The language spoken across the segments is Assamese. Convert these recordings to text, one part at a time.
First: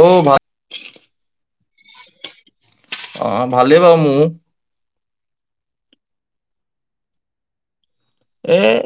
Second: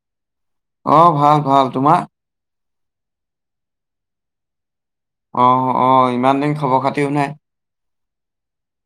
অহ, ভাল। অহ, ভাল -ভাল তোমাৰ? অহ, ভালেই বাৰ মোৰ। অহ - অহ ইমান দিন খবৰ খাতিও নাই। এ'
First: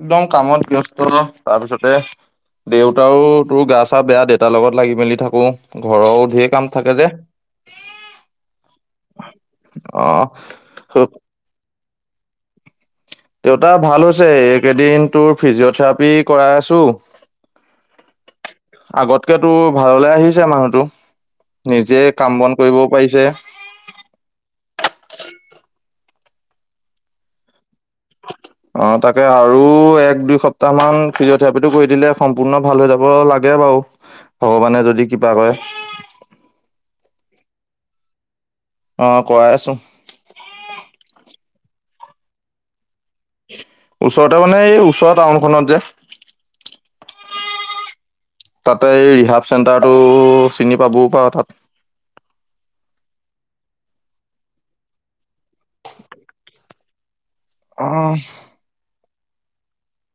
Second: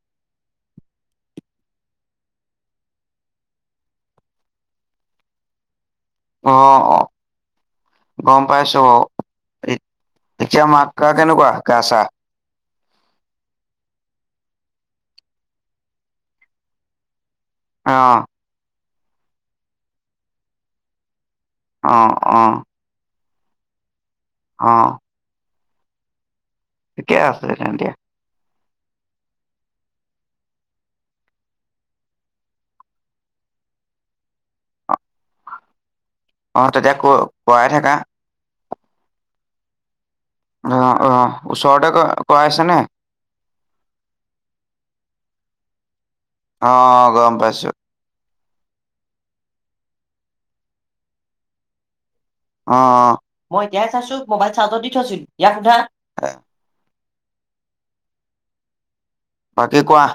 একদম কামত ব্যস্ত তাৰ পিছতে দেউতাও তোৰ গা চা বেয়া দেউতাৰ লগত লাগি মেলি থাকো। ঘৰৰো ঢেৰ কাম অহ থাকে - অহ যে গম পাইছো অহ অ' এতিয়া মাকা কেনেকুৱা গা চা? দেউতা ভাল হৈছে এইকেইদিন তোৰ ফিজিঅথেৰাপি কৰাই আছো অহ। আগতকেটো ভাললৈ আহিছে মানুহটো। নিজে অ', কাম-বন কৰিবও পাৰিছে। অহ ঠিকেই আছে তেন্তে। অহ, তাকে আৰু এক- দুই সপ্তাহ মান ফিজিঅথেৰাপিটো কৰি দিলে সম্পূৰ্ণ ভাল হৈ যাব লাগে বাৰু, ভগৱানে যদি কিপা কৰে। অঁ তেতিয়া কৰ- কৰাই থাকা। অঁ-কৰাই আছোং। অঁ ৰ'ওচৰতে ক কৰাই আছা ন'। ওচৰতে মানে, এই--ওচৰৰ টাউনখন'ত যে অঁ--অঁ গম পাইছো। তাতে, এই ৰিহাব চেণ্টাৰটো চিনি পাবও পাৰ, তাত অঁ, মই এতিয়া চাইছো, মোবাইল চাৰ্জত দি থৈছো। ইয়াক সোধা? অঁ--ইছ্‌ বাকী কোৱা?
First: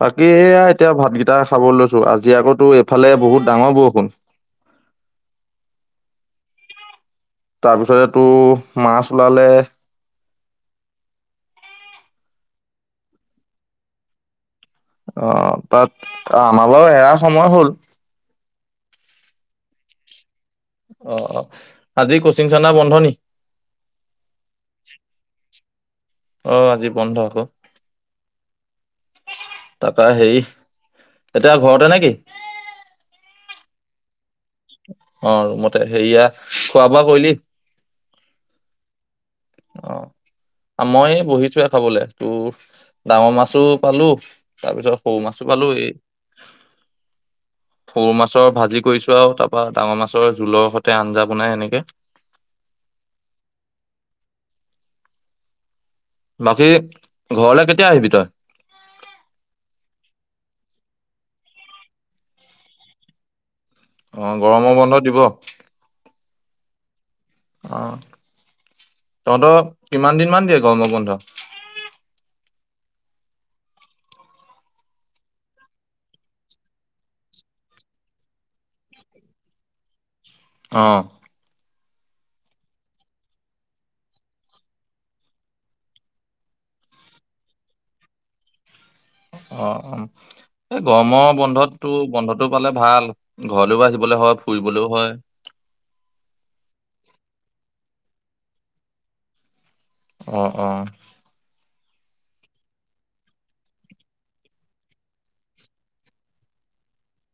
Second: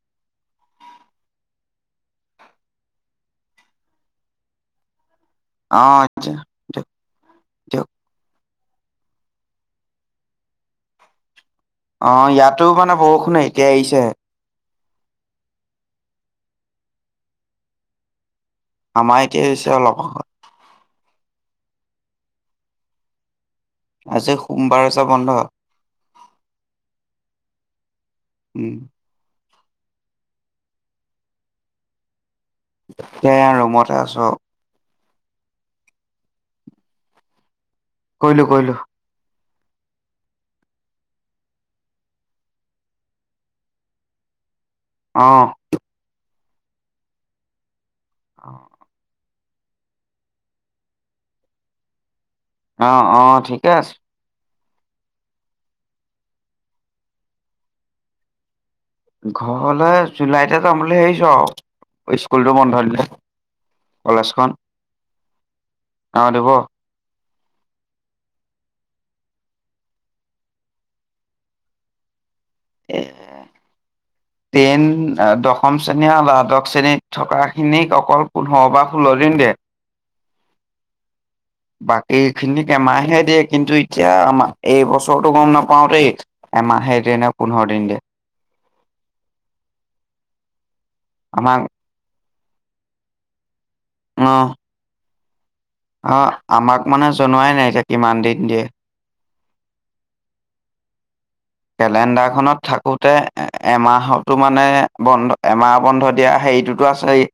বাকী এয়া, এতিয়া ভাতকেইটা খাব লৈছো, আজি আকৌটো এইফালে বহুত ডাঙৰ বৰষুণ। অঁ আচ্ছা তাৰপিছতেটো মাছ ওলালে অঁ ইয়াতো মানে বৰষুণ এতিয়া এয়িছেহে। [unintelligible] অঁ তাত আমালৈ এয়া সময় হ'ল। আমাৰ এতিয়া এয়িছে অলপ আগত। অঁ অঁ আজি কোচিং চেণ্টাৰ বন্ধ নি? আজি সোমবাৰ যে বন্ধ। অ আজি বন্ধ আকৌ ওঁ তাপা হেৰি এতিয়া ঘৰতে নেকি? এতিয়া ৰুমতে আছো। অ ৰুমতে সেইয়া, খোৱা- বোৱা কয়িলি? কয়িলো কয়িলো। অঁ আঁ মই' বহিছোৱে খাবলে টো ডাঙৰ মাছো' পালো। [unintelligible] তাৰপিছত সৰু মাছো অ'। পালো এই সৰু মাছৰ ভাজি কৰিছো আও তা অঁ ডাঙৰ মাছৰ ঝোলৰ সতে আঞ্জা বনাই এনেকে। অঁ অঁ ঠিকে আছে। বাকী, ঘৰলে কেতিয়া আহিবি তই? ঘৰলে জুলাইতে যাম বুলি ভাৱিছো আও, স্কুলটো বন্ধ দিলে। অঁ কলেজখন। গৰম বন্ধ দিব। অঁ, অ', দিব। তহঁতক কিমান দিন মান দিয়ে গৰম' বন্ধ? এ- টেন, দশম শ্ৰেণী, আঁ দ্বাদশ শ্ৰেণীত থকাখিনিক অকল পোন্ধ বা ষোল্ল দিন দিয়ে। অঁ বাকী খিনিক এমাহে দিয়ে, কিন্তু এতিয়া আমা- এইবছৰটো গম নাপাওঁ দেই এমাহে দিয়ে নে পোন্ধৰ দিন দিয়ে। অঁ অঁ, এ গৰম' আমাক বন্ধতটো বন্ধত তো ফালে ভাল? ঘৰলৈও আহিবলৈ হ'য়, অ', ফুৰিবলৈও হ'য়। অ', আমাক মানে জনোৱাই নাই এতিয়া কিমান দিন দিয়ে। আহ অ। কেলেণ্ডাৰখনত থাকোতে এমাহতো মানে বন্ধ এমাহ বন্ধ দিয়া হেৰিটোত আছেই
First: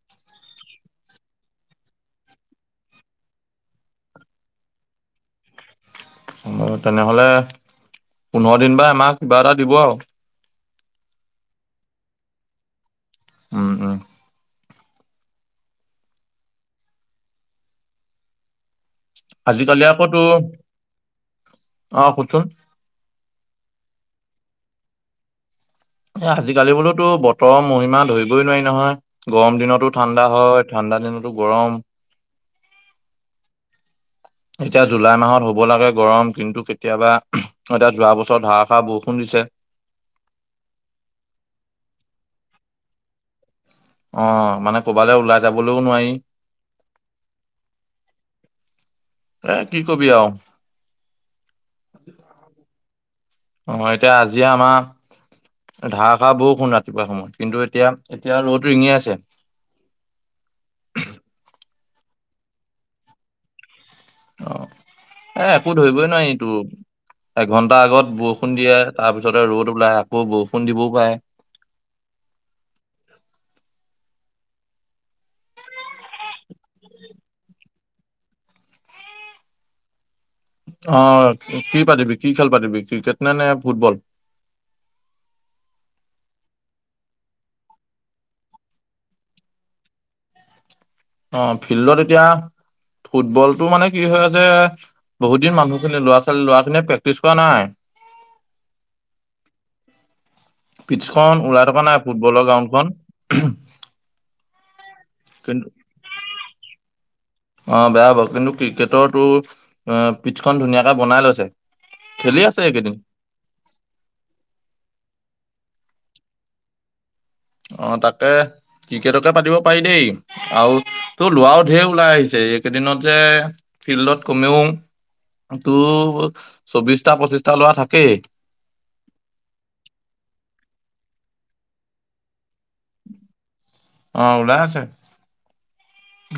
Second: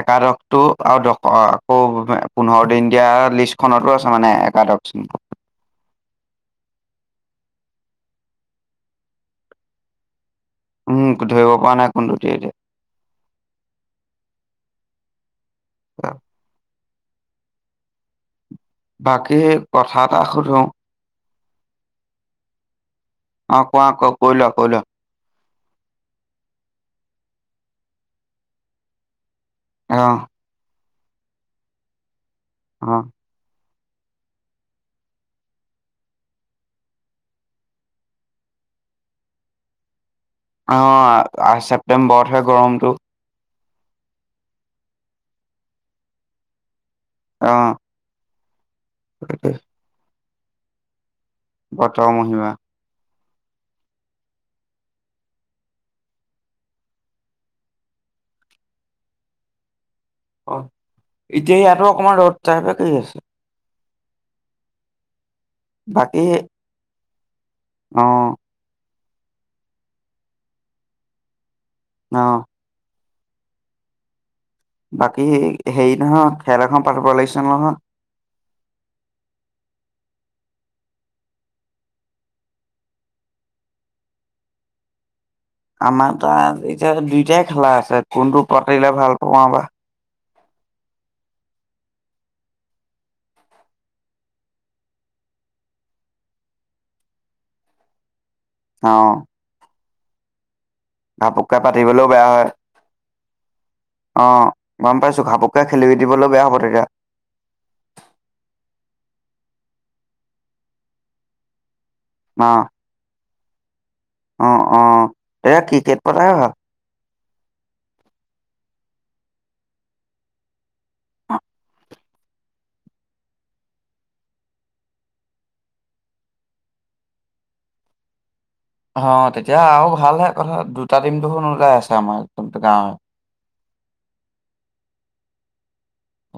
একাদশটো আৰু আকৌ পোন্ধৰ দিন দিয়া লিষ্টখনতো আছে মানে একাদশ চ তেনেহলে পোন্ধৰদিন বা এমাহ কিবা এটা দিব আৰু। উম ধৰিব পৰা নাই কোনতো দি‌য়ে এতিয়া। উম উম। অ বাকী আজিকালি কথা এটা আকৌতো সুধো আহ শুনচোন। অ কোৱা ক কৈইলোৱা কৈইলোৱা। এ আজিকালি বোলোতো বতৰ মোহিমা ধৰিবইনোৱাৰি নহয়। গৰম দিনতো ঠাণ্ডা অহ হয়। ঠাণ্ডা দিনতো গৰম। অহ। এতিয়া জুলাইমাহত হব লাগে গৰম কিন্তুকেতিয়াবা এতিয়া যোৱা বছৰত ধাৰষাৰ বৰষুণ দিছে। অ ছেপ্তেম্বৰতহে গৰমটো। অ মানে ক'বালৈ ওলাই যাবলৈও নোৱাৰি। অহ। হ কি কবি আও। বতৰ মহিমা। অ এতিয়া আজি আমাৰ ধাৰষাৰ বৰষুণ ৰাতিপুৱা সময়ত কিন্তু এতিয়া এতিয়া ৰ'দ ৰিঙি আছে। অ এতিয়া ইয়াৰপৰা অকমান ৰ'দ তাপা কৰি আছে। অ। এ একো ধৰিবই নহ বাকী এইটো। এঘণ্টা অ আগত বৰষুণ দিয়ে। তাৰপিছতে ৰ'দ ওলাই, আকৌ বৰষুণ দিবও পাৰে। অহ। [unintelligible] বাকী হেৰি নহয় খেল এখন পতিব লাগিছে নহয়। অ কি পাতিবি কি খেল পাতিবি ক্ৰিকেট নে নে ফুটবল। আমাৰ তাত এতিয়া দুইটাই খেলাই আছে কোনটো পাতিলে ভাল পা বা? অ ফিল্ডত এতিয়া ফুটবলতটো মানে কি হয় যে বহুত দিন মানুহখিনি লৰা ছোৱালী লৰা খিনিয়ে প্ৰেক্টিছ কৰা নাই। অ। পিটখন ওলাই থকা নাই পাতিবলৈও বেয়া হয় ফুটবলৰ গ্ৰাউণ্ডখন? উম। অ। গম পাইছোঁ ঘাপকে খেলি দিবলৈ বেয়া হ'ব তেতিয়া। অ বেয়া হব কিন্তু ক্ৰিকেটৰ তো অ পিঠখন ধুনীয়াকে বনাই লৈছে। খেলি অ', আছে এইকেইদিন। অ অ এয়া ক্ৰিকেট পতা ভাল। আহ তাকে ক্ৰিকেটকে পাতিব পাৰি দেই আৰু তোৰ লৰাও ঢেৰ ওলাই আহিছে এইকেইদিনত যে ফিল্ডত কমেও তোৰো চৌবিশটা পঁচিশটা লৰা থাকেই। অ তেতিয়া আৰু ভালহে কথা দুটা দিন ওলাই আছে আমাৰ একদম গাঁৱে। অ ওলাই আছে।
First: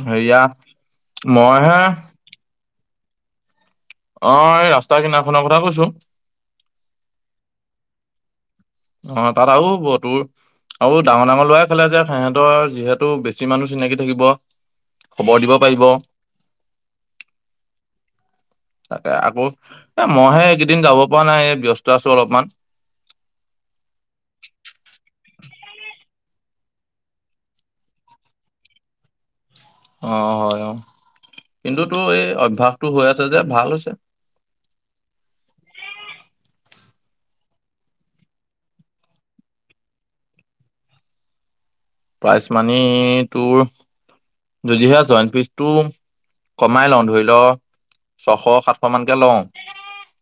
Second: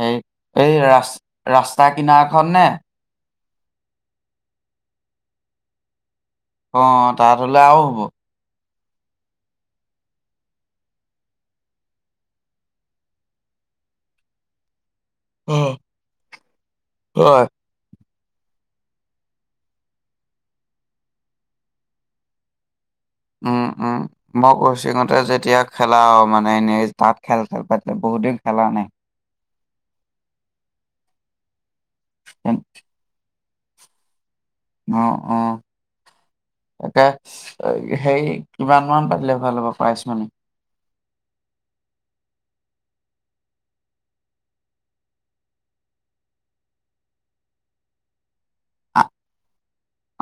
এই হেয়া এই ৰা মইহে ৰাস্তা কিনাৰখন নে? অ এই ৰাস্তা কিনাৰখনৰ কথা কৈছোঁ। অ তাত হলে আৰু হ'ব। ঢ় অ তাত আৰু হ'ব তোৰ আৰু ডাঙৰ ডাঙৰ লৰায়ে খেলে যে, সিহঁতৰ যিহেতু বেছি মানুহ চিনাকি থাকিব। খবৰ দিব পাৰিব। হয়। তাকে আকৌ এ মইহে এইকেইদিন যাব পৰা নাই ব্যস্ত আছো অলপমান। উম উম মই কচিঙতে যেতিয়া খেলা মানে এনেই তাত খেল-খেল পাতিলে বহুত দিন খেলা নাই। আহ হয় অ। কিন্তুটো এই অভ্যাসটো হৈ আছে। ভাল হৈছে। অ অ তাকে সেই কিমান মান পাতিলে ভাল হ'ব প্ৰাইজ মানি। [unintelligible] প্ৰাইজ মানি তোৰ যদিহে জইণ্ট ফিজটো কমাই লওঁ ধৰি লও- ছশ সাতশ মানকে লওঁ।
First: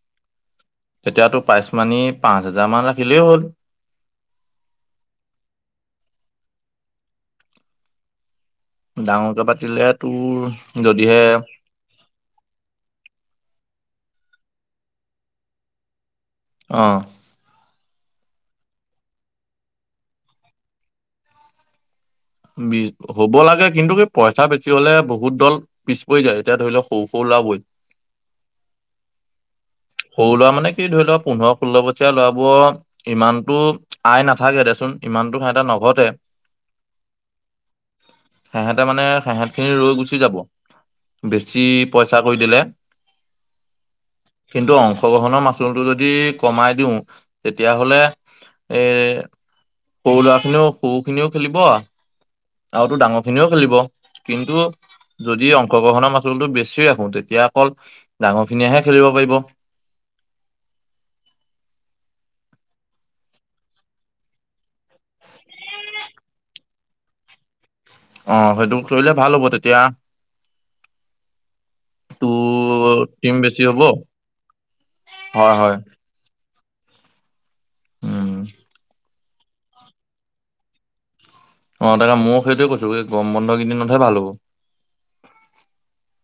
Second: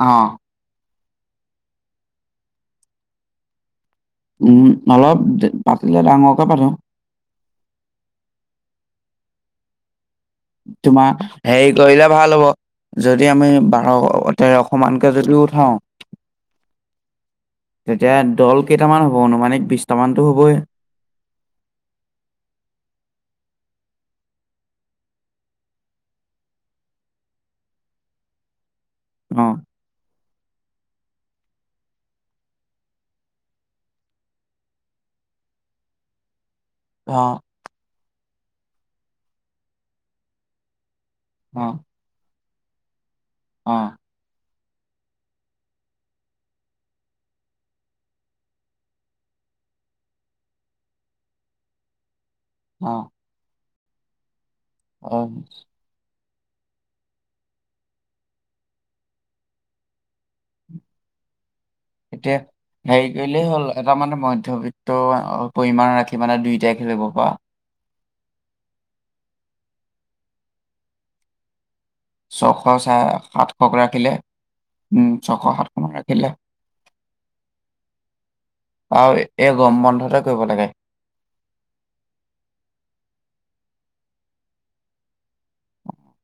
অ', প্ৰাইজ মানি পাঁচ হাজাৰ মান ৰাখিলেই হ'ল। উম অলপ পাতিলে ডাঙৰকে পাটো। ডাঙৰকে পাতিলে- তোৰ তোমাৰ যদিহে হেৰি কৰিলে ভাল হ'ব, যদি আমি বাৰ- অ তেৰশ মানকে যদিও উঠাওঁ- অহ। তেতিয়া দল কেইটামান হ'ব অনুুমানিক বিশটামানটো হ'বই। বি হ'ব লাগে কিন্তু কি পইচা বেছি হলে বহুত দল পিছ পৰি যায়। এতিয়া ধৰি লও সৰু সৰু ওলাবই। অ। সৰু ল'ৰা মানে কি ধৰি লও পোন্ধৰ ষোল্ল বছীয়া লৰাবোৰৰ ইমানতো আয় নাথাকে দে চোন ইমানতো খা এটা নঘটে। [unintelligible] অহ। সেহেঁতে মানে সেহঁতখিনি ৰৈ গুচি যাব। [unintelligible] বেছি অ', পইচা কৰি দিলে। অ। কিন্তু অংশগ্ৰহণৰ মাচুলটো যদি কমাই দিওঁ তেতিয়াহলে এ সৰু ল'ৰা খিনিও সৰু খিনিও খেলিব- [unintelligible] আৰুতো অ', ডাঙৰ খিনিও খেলিব। কিন্তু অ'। যদি অংশগ্ৰহণৰ মাচুল- টো বেচি ৰাখো তেতিয়া অকল ডাঙৰ খিনিয়েহে খেলিব পাৰিব। এতিয়া হেৰি কৰিলেই হ'ল এটা মানে মধ্যবিত্ত পৰিমাণৰ ৰাখি মানে দুইটাই খেলিব পৰা। [unintelligible] আহ সেইটো কৰিলে ভাল হ'ব তেতিয়া- ছশ তোৰ চাই টিম বেছি সাতশক হ'ব ৰাখিলে উম ছশ হয় হয় সাতশনমান ৰাখিলে- [unintelligible] উম। আৰু এই গৰম বন্ধতে কৰিব লাগে। অ তাকে মইও সেইটোৱে কৈছো এই গৰম বন্ধ কেইদিনতহে ভাল হ'ব।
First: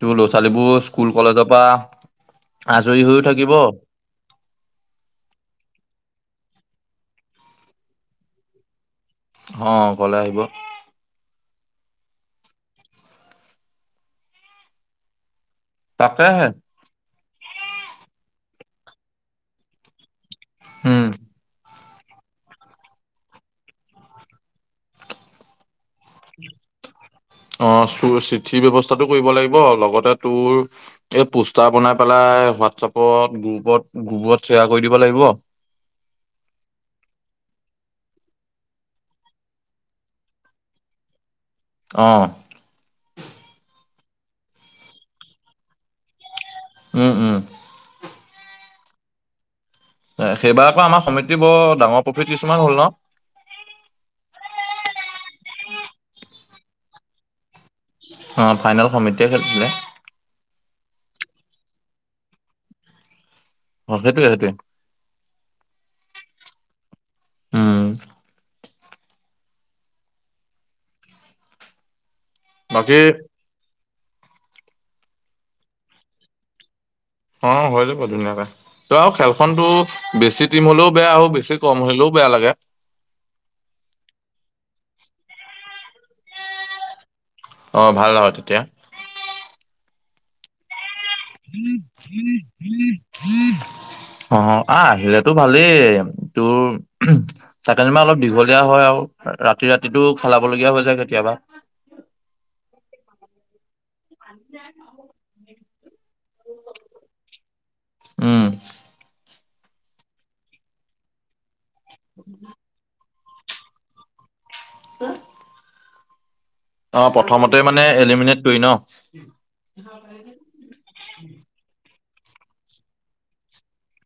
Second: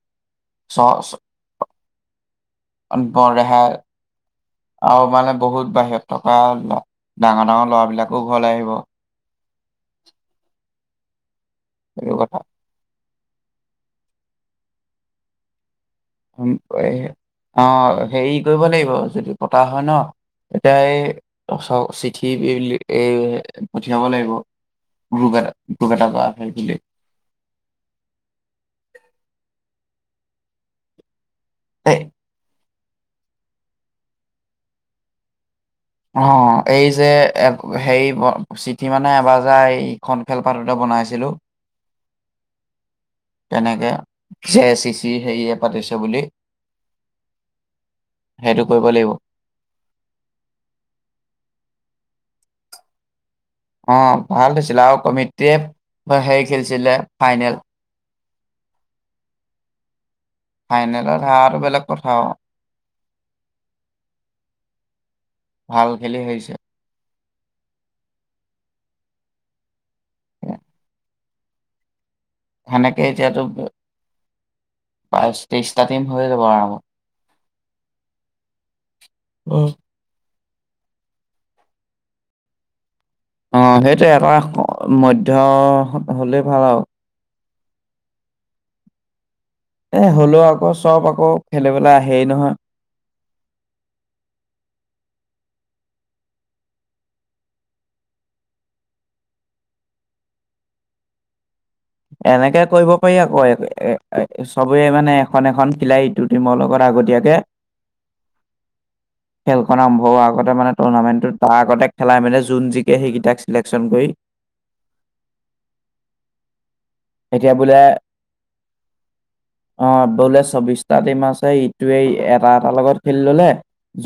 তোৰ ল'ৰা ছ ছোৱালীবোৰ স্কুল ছ- কলেজৰ পৰা- আজৰি হৈও থাকিব ৰেহাই আৰু মানে বহুত বাহিৰত টকা ল। [unintelligible] ডাঙৰ ডাঙৰ লৰাবিলাকো ঘৰলৈ আহিব। অ ঘলে আহিব। লাগিব ক। [unintelligible] তাকেহে উম এ। অ হেৰি কৰিব লাগিব যদি পতা হয় ন। এতিয়াই এই উম দচক। চিঠি এ পঠিয়াব লাগিব গুপ এটাত অ চু চিঠি ব্যৱস্থাটো কৰিব লাগ- লগতে তোৰ এই পুছ- তা বনাই এই পেলাই হোৱাটছআপ। গুপত গুপত গুবত শ্বেয়াৰ কৰি দিব লাগিব। অ এই যে হে চিঠি মানে এবাৰ যাৰ এইখন খেলপাততে বনাইছিলো। অ তেনেকে জে চি চি হেয়ে পাতিছে বুলি। উম উম। সেইটো কৰিব লাগিব। সেইবাৰ আকৌ আমাৰ সমিতি বৰ ডাঙৰ প্ৰফিট কিছুমান হ'ল ন। অ ভাল হৈছিলে আৰু কমিটেয়ে হেৰি খেলিছিলে ফাইনেল। অ ফাইনেল সমিতিয়ে খেলিছিলে। ফাইনেলত হৰা বেলেগ কথা আও অ সেইটোৱে সেইটোৱে ভাল খেলি হাৰিছে। উম। সেনেকে বাকী এতিয়াটো বাইশ তেইছটা দিম হৈ যাব আৰামত। অ হৈ যাব ধুনীয়াকে ত আৰু খেলখনতো অ', বেছিত ট্ৰিম হলেও বেয়া, বেছি কম হলেও বেয়া লাগে। অ সেইটো এটা মধ্য হলেই ভাল আও অ ভাল হয় তেতিয়া। এই ষোল্ল আগষ্ট চব আকৌ খেলিবলৈ আহেই নহয়। অ আহ আহিলেতো ভালেই তোৰ চাকেলমা অলপ দীঘলীয়া হয় আৰু ৰাতি ৰাতিটো খেলাবলগীয়া হৈ যায় কেতিয়াবা। এনেকে কৰিব পাৰি আকৌ এ চবৰে মানে এখন এখন। খিলাহীটোত। টিম লগত আগতীয়াকে। উম খেলখন আৰম্ভ আগতে মানে টুৰ্ণামেণ্টটো তাত। আগতে খেলাই মানে যোন জিকে সেইকেইটাক। চিলেকশ্যন কৰি। বা এতিয়া বোলে এলিমিনেট কৰি ন অহ বোলে চৌবিশটা টিম আছে ইটোৱে এটা এটাৰ লগত খেলি ল'লে।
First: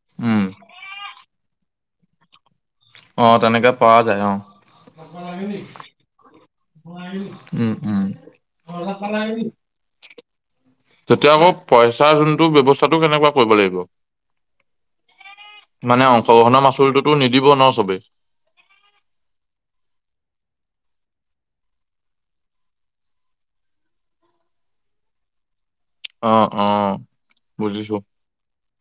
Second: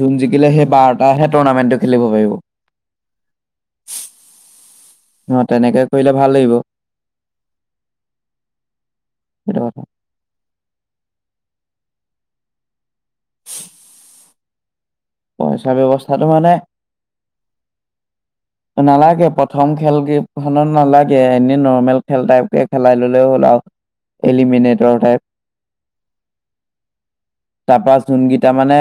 যোন উম জিকিলে সেই বাৰটা হে টৰ্নামেণ্টটোত খেলিব পাৰিব অ তেনেকে পোৱা যায় অহ অ তেনেকে কৰিলে ভাল লাগিব হয় [inaudible] উম উম সেইটো কথা তেতিয়া আকৌ পইচাৰ যোনটো ব্যৱস্থাটো কেনেকুৱা কৰিব লাগিব। পইচা মানে ব্যৱস্থাটো অংশগ্ৰহণৰ মাচুলটোতো নিদিব ন চবেই নালাগে প্ৰথম খেলকেখনত নালাগে এনেই নৰ্মেল খেল টাইপকে খেলাই ললে হ'ল আৰু এলিমিনেটৰ টাইপ অ', অ', বুজিছো তাৰপৰা যোনকেইটা মানে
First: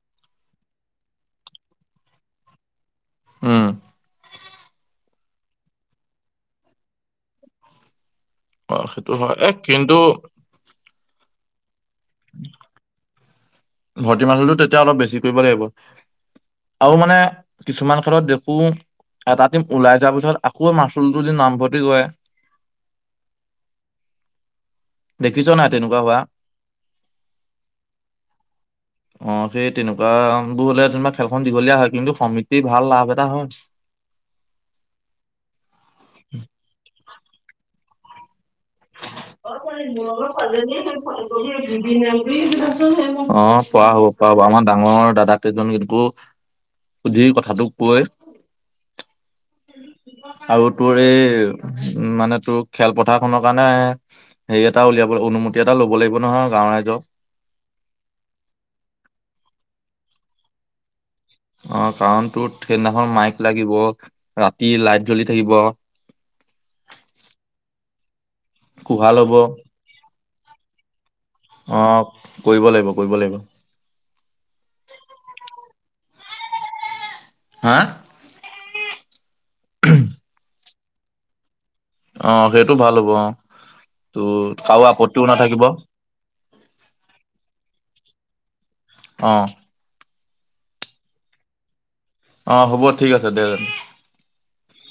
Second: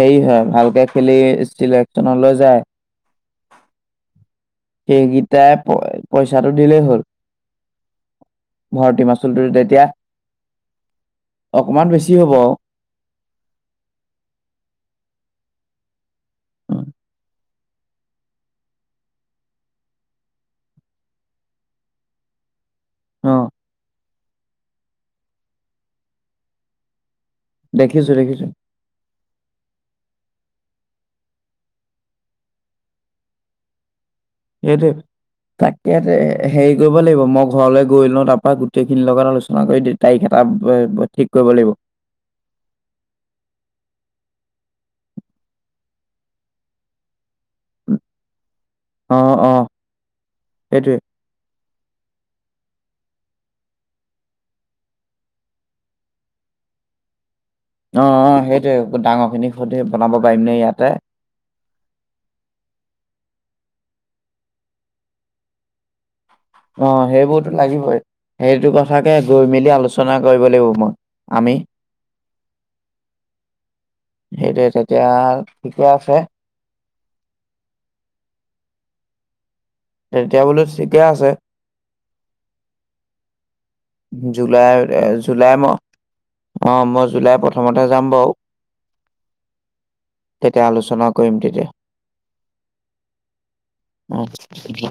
হেৰি হয় ভালকে খেলি চিলেকচনলৈ যায় উম এইকেইটাই প পইচাটো দিলেই হ'ল অ ভৰ্তি সেইটো হয় মাচুলটো এ কিন্তু অকণমান বেছি হ'ব ভৰ্তি মানে টো তেতিয়া অলপ বেছি কৰিব লাগিব আৰু মানে কিছুমান খেলত দেখো এটা টিম ওলাই যোৱাৰ পিছত আকৌ মাচুলটোতে নামভৰ্তি কৰে। অ দেখিছ নাই তেনেকুৱা হোৱা। দেখিছো দেখিছো। অ সেই তেনেকুৱা বোৰ হলে তোমাৰ খেলখন দীঘলীয়া হয় কিন্তু সমিতি ভাল লাভ এটা হয় সেইটো তাকেতে হেৰি কৰিব লাগিব মই ঘৰলৈ গৈ লৈওঁ তাৰপাৰ গোটেই অ ঠিক কৰিব লাগিব পোৱা হব পোৱা হব আমাৰ [unintelligible] ডাঙৰ দাদাক কেইজন কিন্তু সুধি কথা কথাটো কৈ অ অ আৰু সেইটোৱে তোৰ এই উ মানে তোৰ খেলপথাৰখনৰ কাৰণে হেৰি এটা উলিয়াব অনুমতি এটা লব লাগিব নহয় গাওঁ ৰাইজক অ সেইটোয়ে ডাঙৰ খিনি সুধি বনাব পাৰিমনে ইয়াতে অ কাৰণ তো সেইদিনাখন মাইক লাগিব ৰাতি লাইট জ্বলি থাকিব অ সেইবোৰতো লাগিবই সেইটো কথাকে কোহাল গৈ মেলি আলোচনা কৰিব লাগিব মই আমি অঁ কৰিব লাগিব, কৰিব লাগিব। সেইটোৱে। তেতিয়া ঠিকে আছে। হাঁ থিকে আছে। অঁ সেইটো ভাল হ'ব। অঁ। জুলাই, এ' জুলাই মাহত। অঁ মই জুলাই প্ৰথমতে যাম বাও অ তেতিয়া, আলোচনা কৰিম তেতিয়া। অঁ হ'ব ঠিক আছে দে অ